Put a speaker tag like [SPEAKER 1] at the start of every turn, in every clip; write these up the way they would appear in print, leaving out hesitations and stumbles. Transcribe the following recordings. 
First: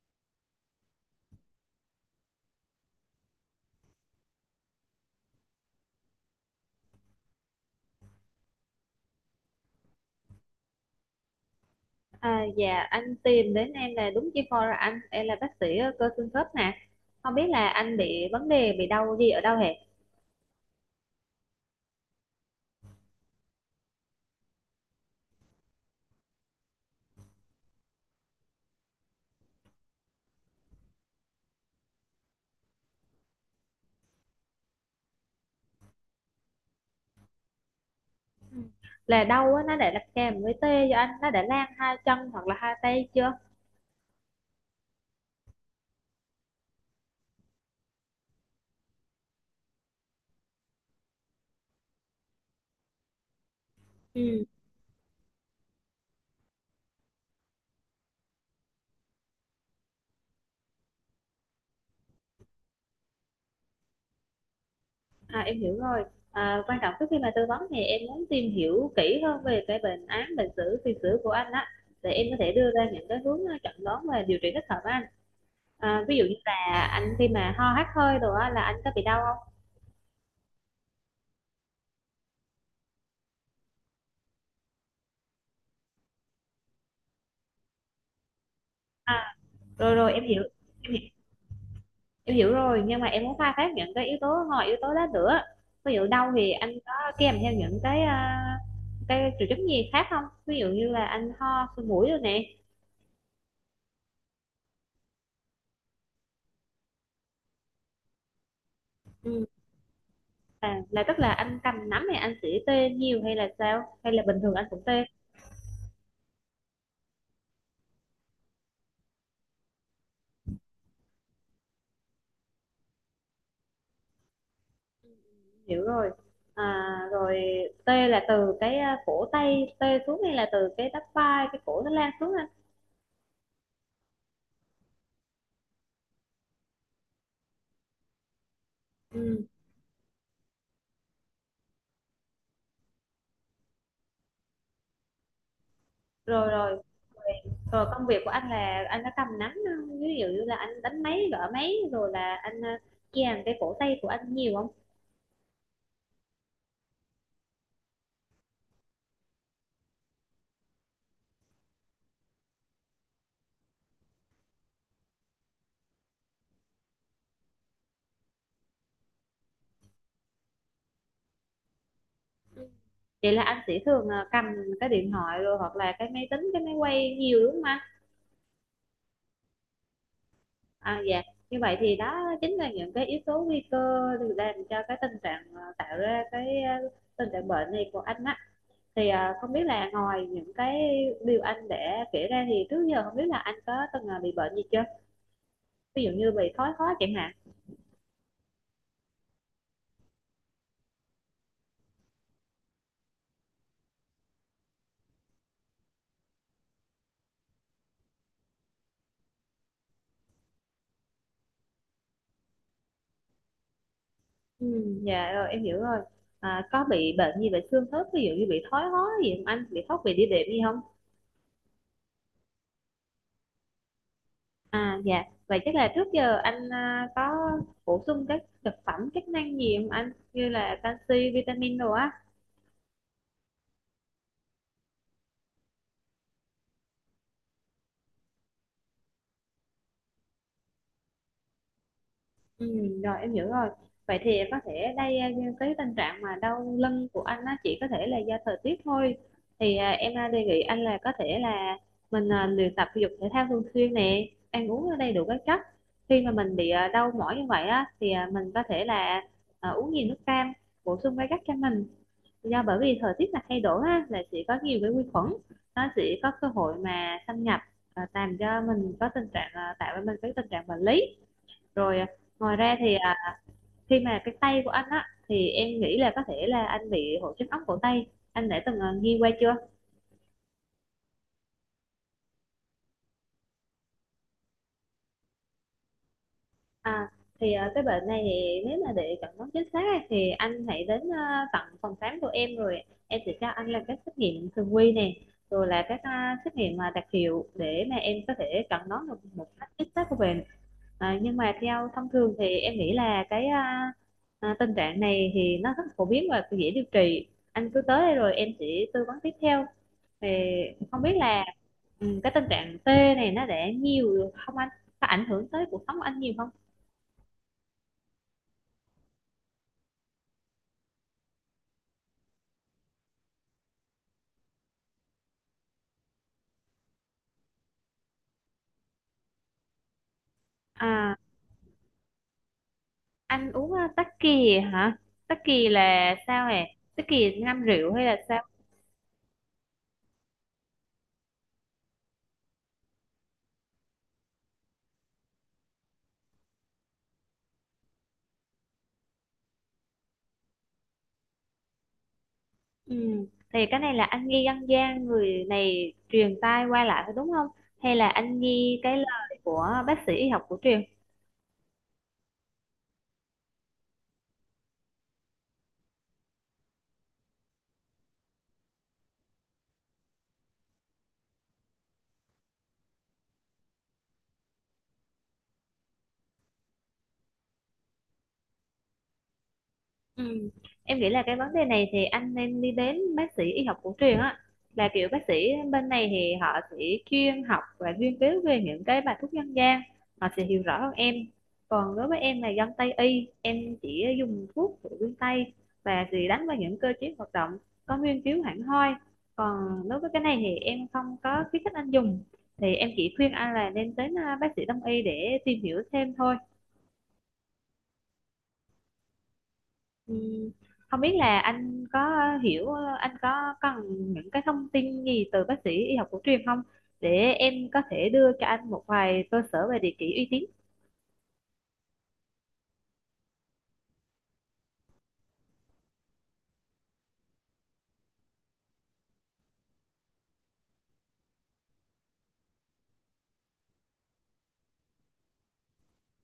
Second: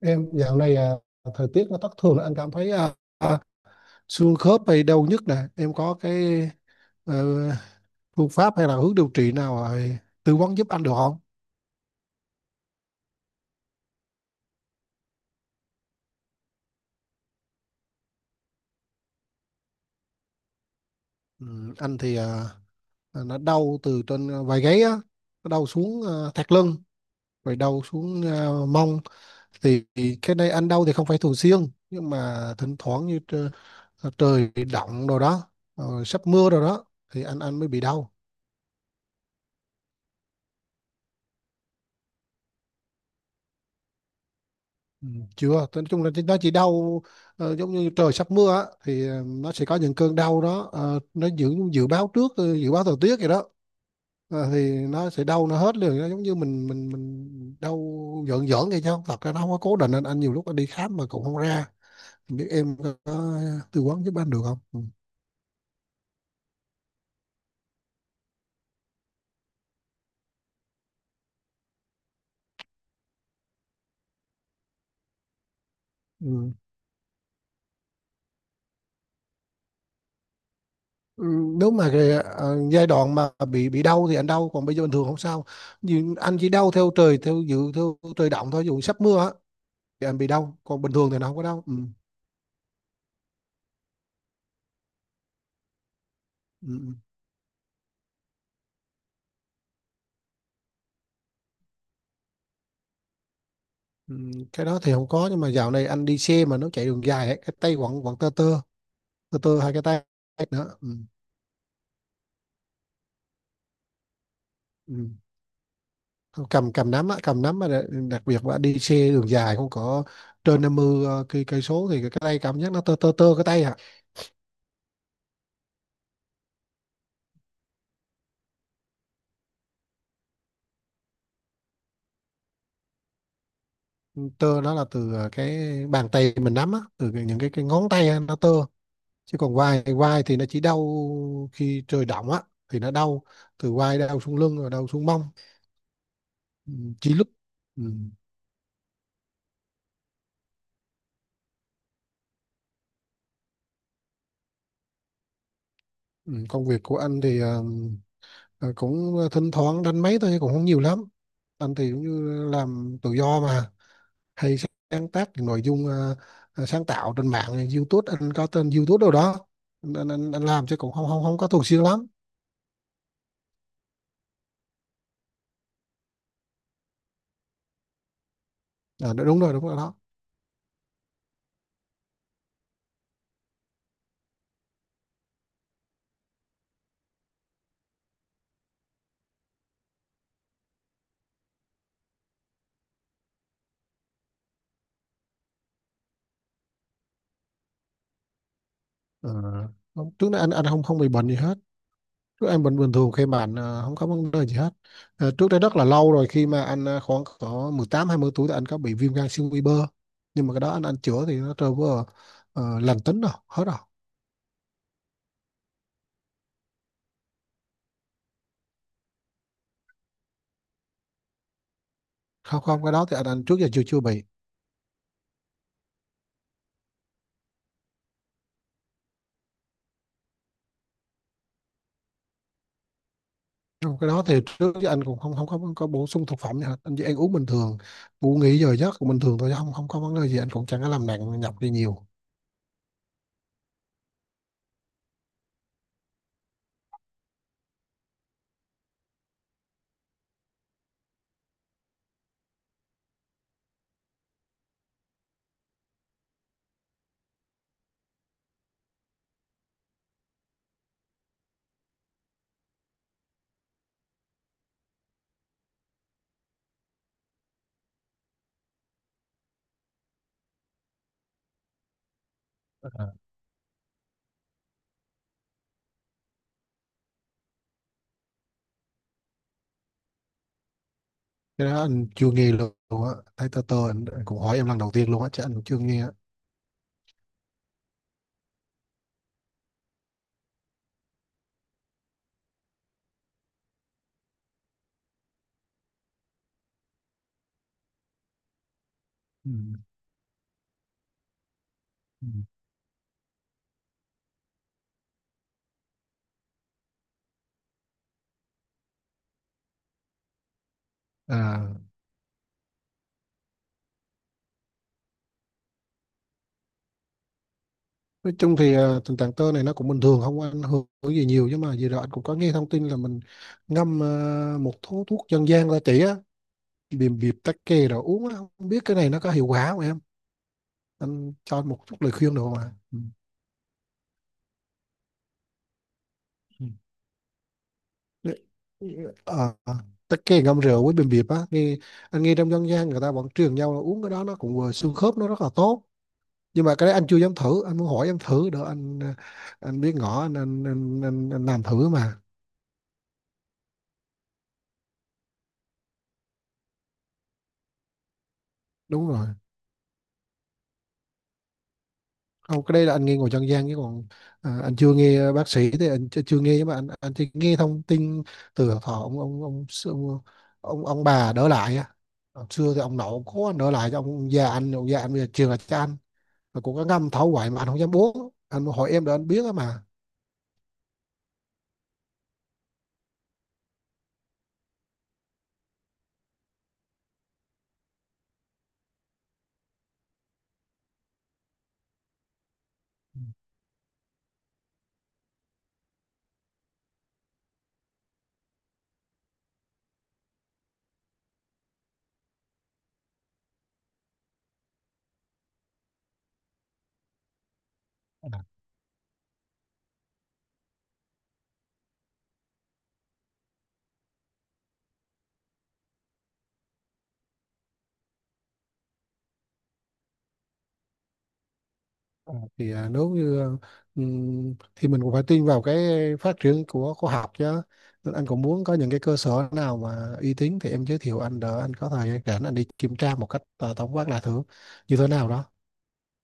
[SPEAKER 1] Em dạo này, thời tiết nó thất thường là anh cảm thấy xương khớp hay đau nhức nè, em có cái ờ, phương pháp hay là hướng điều trị nào tư vấn giúp anh được không?
[SPEAKER 2] À, dạ anh tìm đến em là đúng chuyên khoa rồi. Anh em là bác sĩ cơ xương khớp nè. Không biết là anh bị vấn đề bị đau gì ở đâu hệ,
[SPEAKER 1] Ừ, anh thì nó đau từ trên vai gáy á, nó đau xuống thắt lưng, rồi đau xuống mông thì cái này anh đau thì không phải thường xuyên, nhưng mà thỉnh thoảng như trời động rồi đó. Sắp mưa rồi đó thì anh mới bị đau.
[SPEAKER 2] là đau á, nó đã là kèm với tê cho anh, nó đã lan hai chân hoặc là hai tay chưa?
[SPEAKER 1] Ừ, chưa. Nói chung là nó chỉ đau, giống như trời sắp mưa á, thì nó sẽ có những cơn đau đó, nó dự dự báo trước, dự báo thời tiết vậy đó.
[SPEAKER 2] ừ
[SPEAKER 1] Thì nó sẽ đau, nó hết liền, nó giống như mình đau giỡn giỡn vậy, chứ không, thật ra nó không có cố định. Anh nhiều lúc anh đi khám mà cũng không ra. Không biết em có tư vấn giúp anh được không ừ.
[SPEAKER 2] em hiểu rồi. Quan trọng trước khi mà tư vấn thì em muốn tìm hiểu kỹ hơn về cái bệnh án, bệnh sử, tiền sử của anh á, để em có thể đưa ra những cái hướng chẩn đoán và điều trị thích hợp với anh. Ví dụ như
[SPEAKER 1] Ừ.
[SPEAKER 2] là anh khi mà ho hắt hơi rồi á là anh có bị đau không?
[SPEAKER 1] Ừ, Nếu mà cái, giai đoạn mà bị đau thì anh đau, còn bây giờ bình thường không sao, nhưng anh chỉ đau theo trời, theo trời động thôi, dù sắp mưa á,
[SPEAKER 2] à rồi
[SPEAKER 1] thì
[SPEAKER 2] rồi
[SPEAKER 1] anh
[SPEAKER 2] em
[SPEAKER 1] bị
[SPEAKER 2] hiểu.
[SPEAKER 1] đau, còn bình thường thì nó không có đau ừ.
[SPEAKER 2] Em hiểu rồi, nhưng mà em muốn khai thác những cái yếu tố ngoài yếu tố đó nữa. Ví dụ đâu thì anh
[SPEAKER 1] Ừ.
[SPEAKER 2] có kèm theo những cái cái triệu chứng gì khác không, ví dụ như là anh ho sổ mũi rồi nè?
[SPEAKER 1] Ừ. Cái đó thì không có, nhưng mà dạo này anh đi xe mà nó chạy đường dài ấy, cái tay quặn quặn tơ tơ tơ
[SPEAKER 2] Ừ.
[SPEAKER 1] tơ hai cái tay nữa ừ.
[SPEAKER 2] Là tức là anh cầm nắm thì anh sẽ tê nhiều, hay là sao, hay là bình thường anh cũng tê?
[SPEAKER 1] Ừ. cầm cầm nắm á, cầm nắm mà đặc đặc biệt là đi xe đường dài không có trên 50 cây cây số thì cái tay cảm giác nó tơ tơ tơ cái tay.
[SPEAKER 2] Hiểu rồi. à, Rồi tê là từ cái cổ tay tê xuống, hay là từ cái bắp vai, cái cổ nó lan xuống anh?
[SPEAKER 1] Ừ, tơ nó là từ cái bàn tay mình nắm á, những cái ngón tay á, nó tơ. Chứ
[SPEAKER 2] Ừ.
[SPEAKER 1] còn vai vai thì nó chỉ đau khi trời động á, thì nó đau từ vai, đau xuống lưng, rồi đau xuống mông.
[SPEAKER 2] Rồi
[SPEAKER 1] Ừ,
[SPEAKER 2] rồi.
[SPEAKER 1] chỉ lúc ừ.
[SPEAKER 2] Rồi công việc của anh là anh có cầm nắm ví dụ như là anh đánh máy, gõ máy rồi là anh kèm cái cổ tay của anh nhiều không?
[SPEAKER 1] Ừ. Công việc của anh thì cũng thỉnh thoảng đánh máy thôi, cũng không nhiều lắm. Anh thì cũng như làm tự do mà, hay sáng tác những nội dung, sáng tạo trên mạng YouTube, anh có tên YouTube đâu đó. Anh làm chứ cũng không không không có thường xuyên lắm.
[SPEAKER 2] Vậy là anh sẽ thường cầm cái điện thoại rồi, hoặc là cái máy tính, cái máy quay nhiều đúng không anh?
[SPEAKER 1] Đúng rồi, đúng rồi đó.
[SPEAKER 2] À dạ. Như vậy thì đó chính là những cái yếu tố nguy cơ được làm cho cái tình trạng tạo ra cái tình trạng bệnh này của anh á. Thì không biết là ngoài những cái điều anh đã kể ra thì trước giờ không biết là anh có từng bị bệnh gì chưa? Ví dụ như bị thoái hóa chẳng hạn.
[SPEAKER 1] Ờ, trước đây anh không không bị bệnh gì hết. Trước anh bình bình thường, khi mà anh không có vấn đề gì hết. Trước đây rất là lâu rồi, khi mà anh khoảng có 18 20 tuổi thì anh có bị viêm gan siêu vi bơ. Nhưng mà cái đó anh chữa thì nó trở vừa lành tính rồi, hết rồi.
[SPEAKER 2] Ừ, dạ rồi em hiểu rồi. À, có bị bệnh gì về xương khớp, ví dụ như bị thoái hóa gì không anh? Bị thoát vị đĩa đệm gì không?
[SPEAKER 1] Không, không, cái đó thì anh trước giờ chưa chưa bị.
[SPEAKER 2] À dạ. Vậy chắc là trước giờ anh có bổ sung các thực phẩm chức năng gì không anh? Như là canxi, vitamin đồ á.
[SPEAKER 1] Trong cái đó thì trước giờ anh cũng không không có bổ sung thực phẩm gì hết. Anh chỉ ăn uống bình thường, ngủ nghỉ giờ giấc cũng bình thường thôi, chứ không không có vấn đề gì. Anh cũng chẳng có làm nặng nhọc gì nhiều.
[SPEAKER 2] Rồi em hiểu rồi. Vậy thì có thể đây cái tình trạng mà đau lưng của anh á chỉ có thể là do thời tiết thôi. Thì em đề nghị anh là có thể là mình luyện tập thể dục thể thao thường xuyên nè, ăn uống đầy đủ các chất. Khi mà mình bị đau mỏi như vậy á thì mình có thể là uống nhiều nước cam, bổ sung các chất cho mình. Do bởi vì thời tiết là thay đổi á là sẽ có nhiều cái vi khuẩn, nó sẽ có cơ hội mà xâm nhập làm cho mình có tình trạng tạo ra mình cái tình trạng bệnh lý. Rồi ngoài ra thì
[SPEAKER 1] Ờ.
[SPEAKER 2] khi mà cái tay của anh á, thì em nghĩ là có thể là anh bị hội chứng ống cổ tay. Anh đã từng, nghe qua chưa?
[SPEAKER 1] Cái đó anh chưa nghe luôn á. Thấy tơ tơ, anh cũng hỏi em lần đầu tiên luôn á, chứ anh cũng chưa nghe á.
[SPEAKER 2] À, thì, cái bệnh này thì nếu mà để chẩn đoán chính xác á, thì anh hãy đến, tận phòng khám của em, rồi em sẽ cho anh làm các xét nghiệm thường quy nè, rồi là các, xét nghiệm mà đặc hiệu để mà em có thể chẩn đoán được một
[SPEAKER 1] Ừ.
[SPEAKER 2] cách chính xác của bệnh. À, nhưng mà theo thông
[SPEAKER 1] Ừ.
[SPEAKER 2] thường thì em nghĩ là cái, tình trạng này thì nó rất phổ biến và dễ điều trị. Anh cứ tới đây rồi em sẽ tư vấn tiếp theo. Thì không biết là
[SPEAKER 1] À,
[SPEAKER 2] cái tình trạng tê này nó để nhiều được không anh, có ảnh hưởng tới cuộc sống của anh nhiều không?
[SPEAKER 1] nói chung thì tình trạng tơ này nó cũng bình thường, không có ảnh hưởng gì nhiều, nhưng mà vừa rồi anh cũng có nghe thông tin là mình ngâm một thuốc thuốc dân gian, ra chỉ á, bìm bịp, tắc kè rồi uống á, không biết cái này nó có hiệu quả không em,
[SPEAKER 2] à
[SPEAKER 1] anh cho anh một chút lời khuyên được không ạ Ừ.
[SPEAKER 2] anh uống tắc kè hả? Tắc kè là sao hề? Tắc kè ngâm rượu hay là
[SPEAKER 1] Ừ.
[SPEAKER 2] sao?
[SPEAKER 1] Ờ, tắc kè ngâm rượu với bìm bịp á, nghe anh nghe trong dân gian, người ta vẫn truyền nhau là uống cái đó nó cũng vừa xương khớp, nó rất là tốt, nhưng mà cái đấy anh chưa dám thử. Anh muốn hỏi em thử đỡ anh, anh biết ngỏ anh làm thử mà.
[SPEAKER 2] Ừ. Thì cái này là anh nghi dân gian người này truyền tai qua lại phải đúng không, hay là anh nghi cái
[SPEAKER 1] Đúng rồi.
[SPEAKER 2] lời của bác sĩ y học cổ truyền?
[SPEAKER 1] Không, cái đây là anh nghe ngồi dân gian chứ còn, anh chưa nghe bác sĩ thì anh chưa nghe, nhưng mà anh chỉ nghe thông tin từ họ ông, bà đỡ lại á. Hồi xưa thì ông nội, ông cố anh đỡ lại cho ông già anh, ông già anh bây giờ truyền lại cho anh, mà cũng có ngâm thấu hoài mà anh không dám uống. Anh hỏi em để anh biết á mà.
[SPEAKER 2] Ừ. Em nghĩ là cái vấn đề này thì anh nên đi đến bác sĩ y học cổ truyền á, là kiểu bác sĩ bên này thì họ sẽ chuyên học và nghiên cứu về những cái bài thuốc dân gian, họ sẽ hiểu rõ hơn em. Còn đối với em là dân Tây y, em chỉ dùng thuốc của phương Tây và chỉ đánh vào những cơ chế hoạt động có nghiên cứu hẳn hoi. Còn đối với cái này thì em không có khuyến khích anh dùng, thì em chỉ khuyên anh là nên đến bác sĩ đông y để tìm hiểu thêm thôi. Ừ, không biết là anh có hiểu, anh có cần những cái thông tin gì từ bác sĩ y học cổ truyền không, để em có thể đưa cho anh một vài cơ sở về địa chỉ uy tín.
[SPEAKER 1] Ờ, thì nếu như thì mình cũng phải tin vào cái phát triển của khoa học chứ. Nên anh cũng muốn có những cái cơ sở nào mà uy tín thì em giới thiệu anh đỡ, anh có thời gian rảnh anh đi kiểm tra một cách tổng quát, là thử như thế nào đó.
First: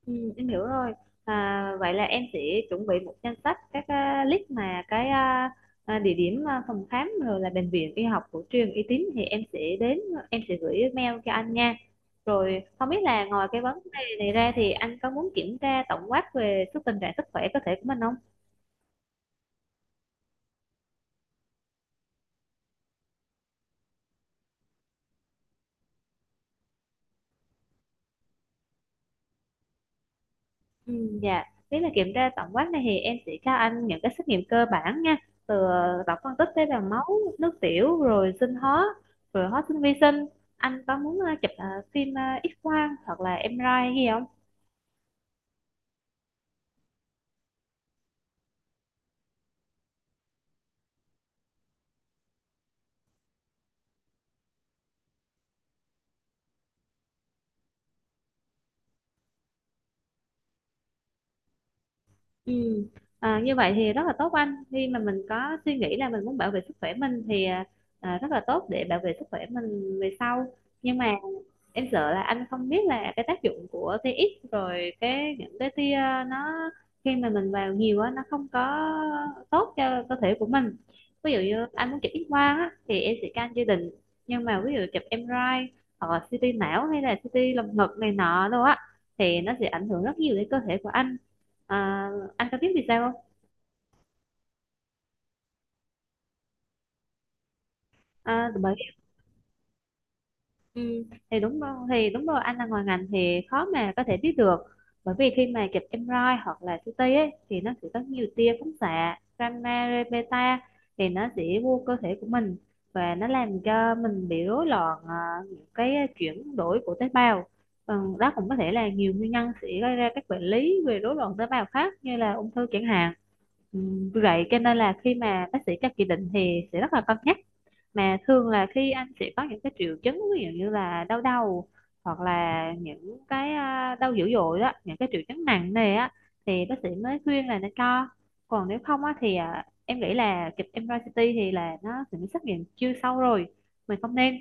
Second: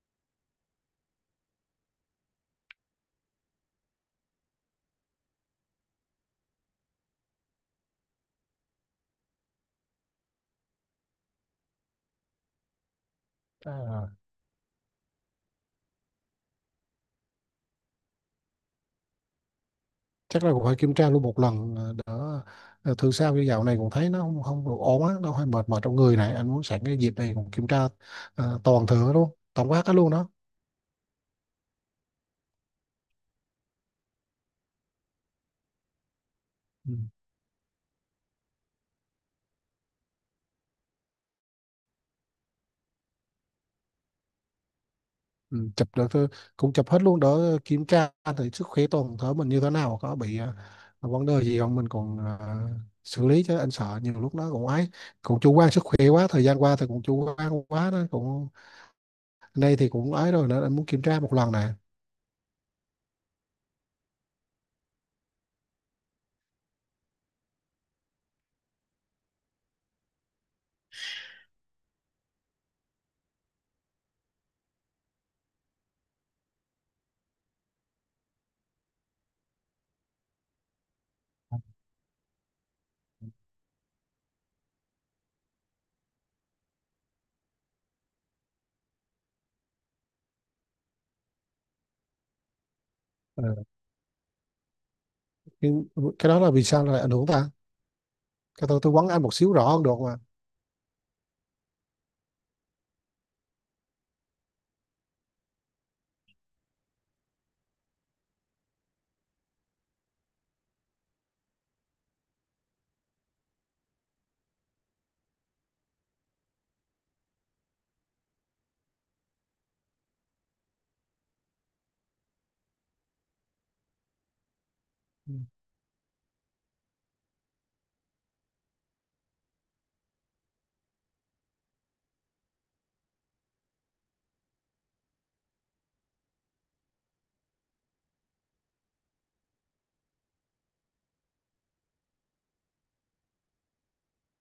[SPEAKER 2] Ừ, em hiểu rồi. À, vậy là em sẽ chuẩn bị một danh sách các list mà cái địa điểm, phòng khám rồi là bệnh viện y học cổ truyền uy tín, thì em sẽ đến, em sẽ gửi mail cho anh nha. Rồi không biết là ngoài cái vấn
[SPEAKER 1] à,
[SPEAKER 2] đề này ra thì anh có muốn kiểm tra tổng quát về sức tình trạng sức khỏe cơ thể của mình không?
[SPEAKER 1] chắc là cũng phải kiểm tra luôn một lần, đỡ thường sao, như dạo này cũng thấy nó không không được ổn á, nó hơi mệt mỏi trong người này, anh muốn sẵn cái dịp này cũng kiểm tra toàn thử luôn tổng quát hết luôn đó.
[SPEAKER 2] Ừ, dạ, nếu là kiểm tra tổng quát này thì em sẽ cho anh những cái xét nghiệm cơ bản nha, từ tổng phân tích tế bào
[SPEAKER 1] Ừ.
[SPEAKER 2] máu, nước tiểu, rồi sinh hóa, rồi hóa sinh, vi sinh. Anh có muốn chụp phim X-quang hoặc là em MRI gì không?
[SPEAKER 1] Ừ, chụp được thôi, cũng chụp hết luôn đỡ kiểm tra, thử sức khỏe toàn thể mình như thế nào, có bị vấn đề gì không mình còn xử lý chứ. Anh sợ nhiều lúc nó cũng ấy, cũng chủ quan sức khỏe quá, thời gian qua thì cũng chủ quan quá đó, cũng nay thì cũng ấy rồi nên anh muốn kiểm tra một lần nè.
[SPEAKER 2] Ừ. À, như vậy thì rất là tốt anh. Khi mà mình có suy nghĩ là mình muốn bảo vệ sức khỏe mình thì rất là tốt để bảo vệ sức khỏe mình về sau. Nhưng mà em sợ là anh không biết là cái tác dụng của TX rồi cái những cái tia nó khi mà mình vào nhiều á nó không có tốt cho cơ thể của mình. Ví dụ như anh muốn chụp X quang á thì em sẽ can gia đình, nhưng mà ví dụ chụp MRI hoặc là CT não, hay là CT lồng ngực này nọ đâu á thì nó sẽ ảnh hưởng rất nhiều đến cơ thể của anh. à, anh có biết vì sao không?
[SPEAKER 1] Ờ, nhưng cái đó là vì sao lại ảnh hưởng ta,
[SPEAKER 2] À,
[SPEAKER 1] cái
[SPEAKER 2] bởi
[SPEAKER 1] tôi vấn anh một xíu rõ hơn được mà.
[SPEAKER 2] Ừ, thì đúng rồi anh là ngoài ngành thì khó mà có thể biết được. Bởi vì khi mà chụp MRI hoặc là CT ấy, thì nó sẽ có nhiều tia phóng xạ gamma ray beta, thì nó sẽ vô cơ thể của mình, và nó làm cho mình bị rối loạn những cái chuyển đổi của tế bào. Ừ, đó cũng có thể là nhiều nguyên nhân sẽ gây ra các bệnh lý về rối loạn tế bào khác, như là ung thư chẳng hạn. Ừ, vì vậy cho nên là khi
[SPEAKER 1] Ừ.
[SPEAKER 2] mà bác sĩ cho chỉ định thì sẽ rất là cân nhắc, mà thường là khi anh sẽ có những cái triệu chứng, ví dụ như là đau đầu, hoặc là những cái đau dữ dội đó, những cái triệu chứng nặng này á, thì bác sĩ mới khuyên là nên cho. Còn nếu không á thì em nghĩ là chụp MRI, CT thì là nó sẽ xét nghiệm chưa sâu rồi, mình không nên.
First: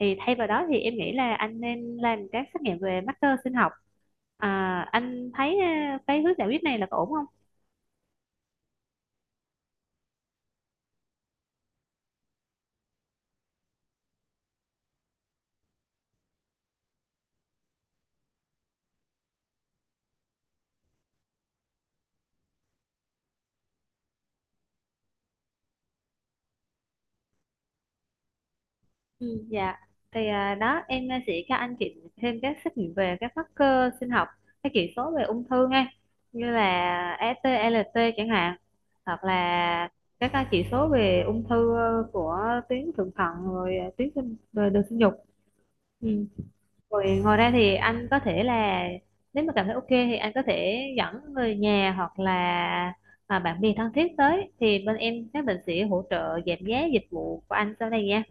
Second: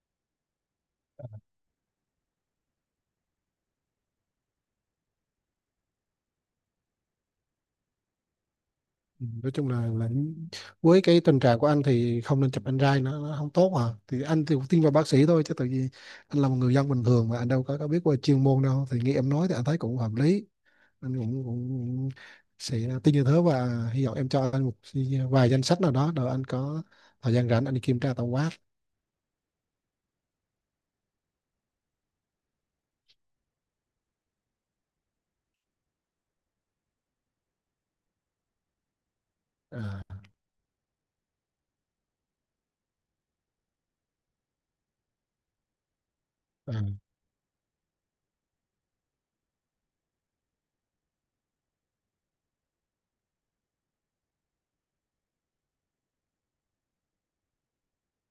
[SPEAKER 2] Thì thay vào đó thì em nghĩ là anh nên làm các xét nghiệm về marker sinh học. Anh thấy cái hướng giải quyết này là có ổn không?
[SPEAKER 1] Ừ, nói chung là với cái tình trạng của anh thì không nên chụp anh, nó không tốt mà, thì anh thì cũng tin vào bác sĩ thôi. Chứ tự nhiên anh là một người dân bình thường mà anh đâu có biết về chuyên môn đâu, thì nghe em nói thì anh thấy cũng hợp lý. Anh cũng sẽ tin như thế, và hy vọng em cho anh một vài danh sách nào đó, rồi anh có thời gian rảnh anh đi kiểm tra tổng quát.
[SPEAKER 2] Ừ, dạ, thì đó em sẽ cho anh chị thêm các xét nghiệm về các marker sinh học, các chỉ số về ung thư nghe, như là ST, LT chẳng hạn, hoặc là
[SPEAKER 1] à,
[SPEAKER 2] các chỉ số về ung thư của tuyến thượng thận, rồi tuyến sinh, rồi đường sinh dục. Ừ.
[SPEAKER 1] à,
[SPEAKER 2] Rồi ngoài ra thì anh có thể là, nếu mà cảm thấy ok thì anh có thể dẫn người nhà hoặc là bạn bè thân thiết tới, thì bên em các bệnh sĩ hỗ trợ giảm giá dịch vụ của anh sau này nha.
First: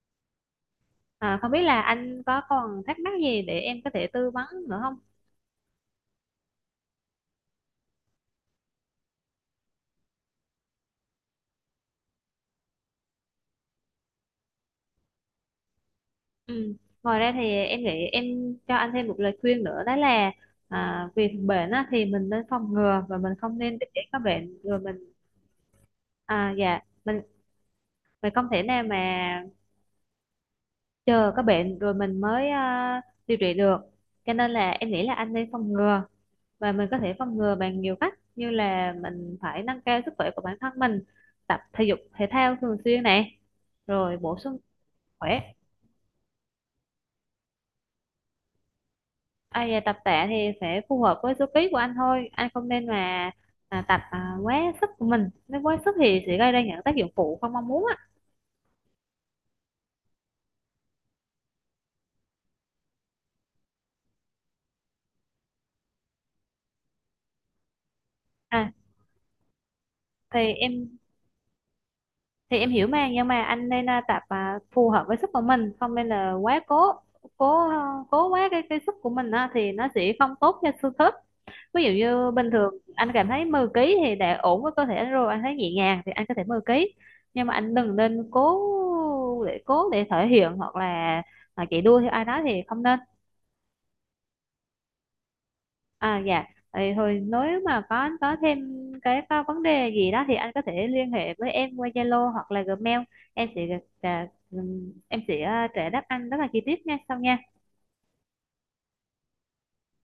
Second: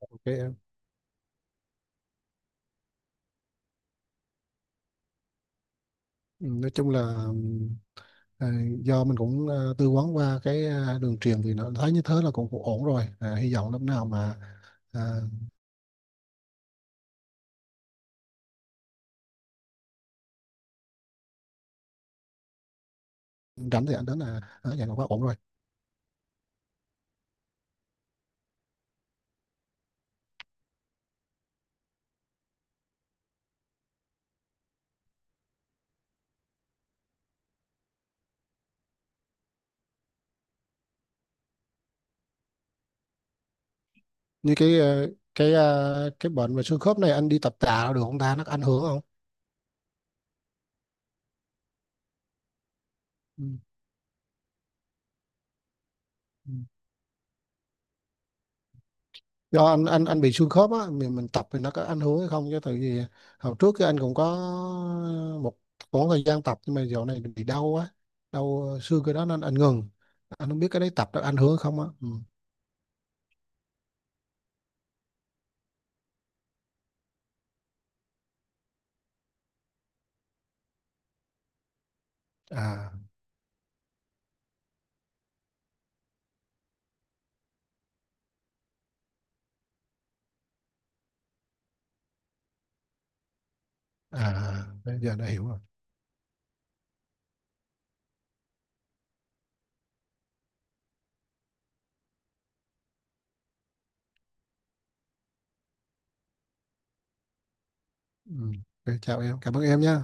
[SPEAKER 1] ok em.
[SPEAKER 2] À, không biết là anh có còn thắc mắc gì để em có thể tư vấn nữa không?
[SPEAKER 1] Ừ, nói chung là. À, do mình cũng tư vấn qua cái đường truyền thì nó thấy như thế là cũng ổn rồi, hy vọng lúc nào mà à,
[SPEAKER 2] Ừ. Ngoài ra thì em nghĩ em cho anh thêm một lời khuyên nữa, đó là việc bệnh á, thì mình nên phòng ngừa và mình không nên để
[SPEAKER 1] rảnh thì anh
[SPEAKER 2] có
[SPEAKER 1] đến là
[SPEAKER 2] bệnh
[SPEAKER 1] ở
[SPEAKER 2] rồi
[SPEAKER 1] vậy là quá
[SPEAKER 2] mình
[SPEAKER 1] ổn rồi.
[SPEAKER 2] dạ, mình mình không thể nào mà chờ có bệnh rồi mình mới điều trị được. Cho nên là em nghĩ là anh nên phòng ngừa, và mình có thể phòng ngừa bằng nhiều cách, như là mình phải nâng cao sức khỏe của bản thân mình, tập thể dục thể thao thường xuyên này, rồi bổ
[SPEAKER 1] Như
[SPEAKER 2] sung
[SPEAKER 1] cái ờ,
[SPEAKER 2] khỏe.
[SPEAKER 1] cái ờ, cái bệnh về xương khớp này, anh đi tập tạ được không ta, nó có ảnh hưởng không?
[SPEAKER 2] À, về tập tạ thì sẽ phù hợp với số ký của anh thôi, anh không nên mà
[SPEAKER 1] Ừ.
[SPEAKER 2] tập quá sức của mình, nếu quá sức thì sẽ gây
[SPEAKER 1] Ừ.
[SPEAKER 2] ra những tác dụng phụ không mong muốn á.
[SPEAKER 1] Do anh bị xương khớp á, mình tập thì nó có ảnh hưởng hay không, chứ tại vì hồi trước cái anh cũng có một khoảng thời gian tập, nhưng mà dạo này bị đau á,
[SPEAKER 2] à,
[SPEAKER 1] đau xương cái đó nên anh ngừng.
[SPEAKER 2] thì
[SPEAKER 1] Anh không biết cái đấy
[SPEAKER 2] em
[SPEAKER 1] tập nó ảnh hưởng hay không á ừ.
[SPEAKER 2] thì em hiểu mà, nhưng mà anh nên tập phù hợp với sức của mình, không nên là quá cố, cố à, cố quá cái sức của mình á, thì nó sẽ không tốt cho xương khớp. Ví dụ như bình thường
[SPEAKER 1] à
[SPEAKER 2] anh cảm thấy 10 ký thì đã ổn với cơ thể anh rồi, anh thấy nhẹ nhàng thì anh có thể 10 ký, nhưng mà anh đừng nên cố để thể hiện, hoặc là chạy đua theo ai đó thì không nên.
[SPEAKER 1] bây giờ đã hiểu rồi
[SPEAKER 2] À dạ, vậy thôi nếu mà có anh có thêm có vấn đề gì đó thì anh có thể liên hệ với em qua Zalo hoặc là Gmail. Em sẽ em sẽ trả đáp anh rất là chi tiết nha sau nha.
[SPEAKER 1] ừ. Ok, chào em, cảm ơn em nhé.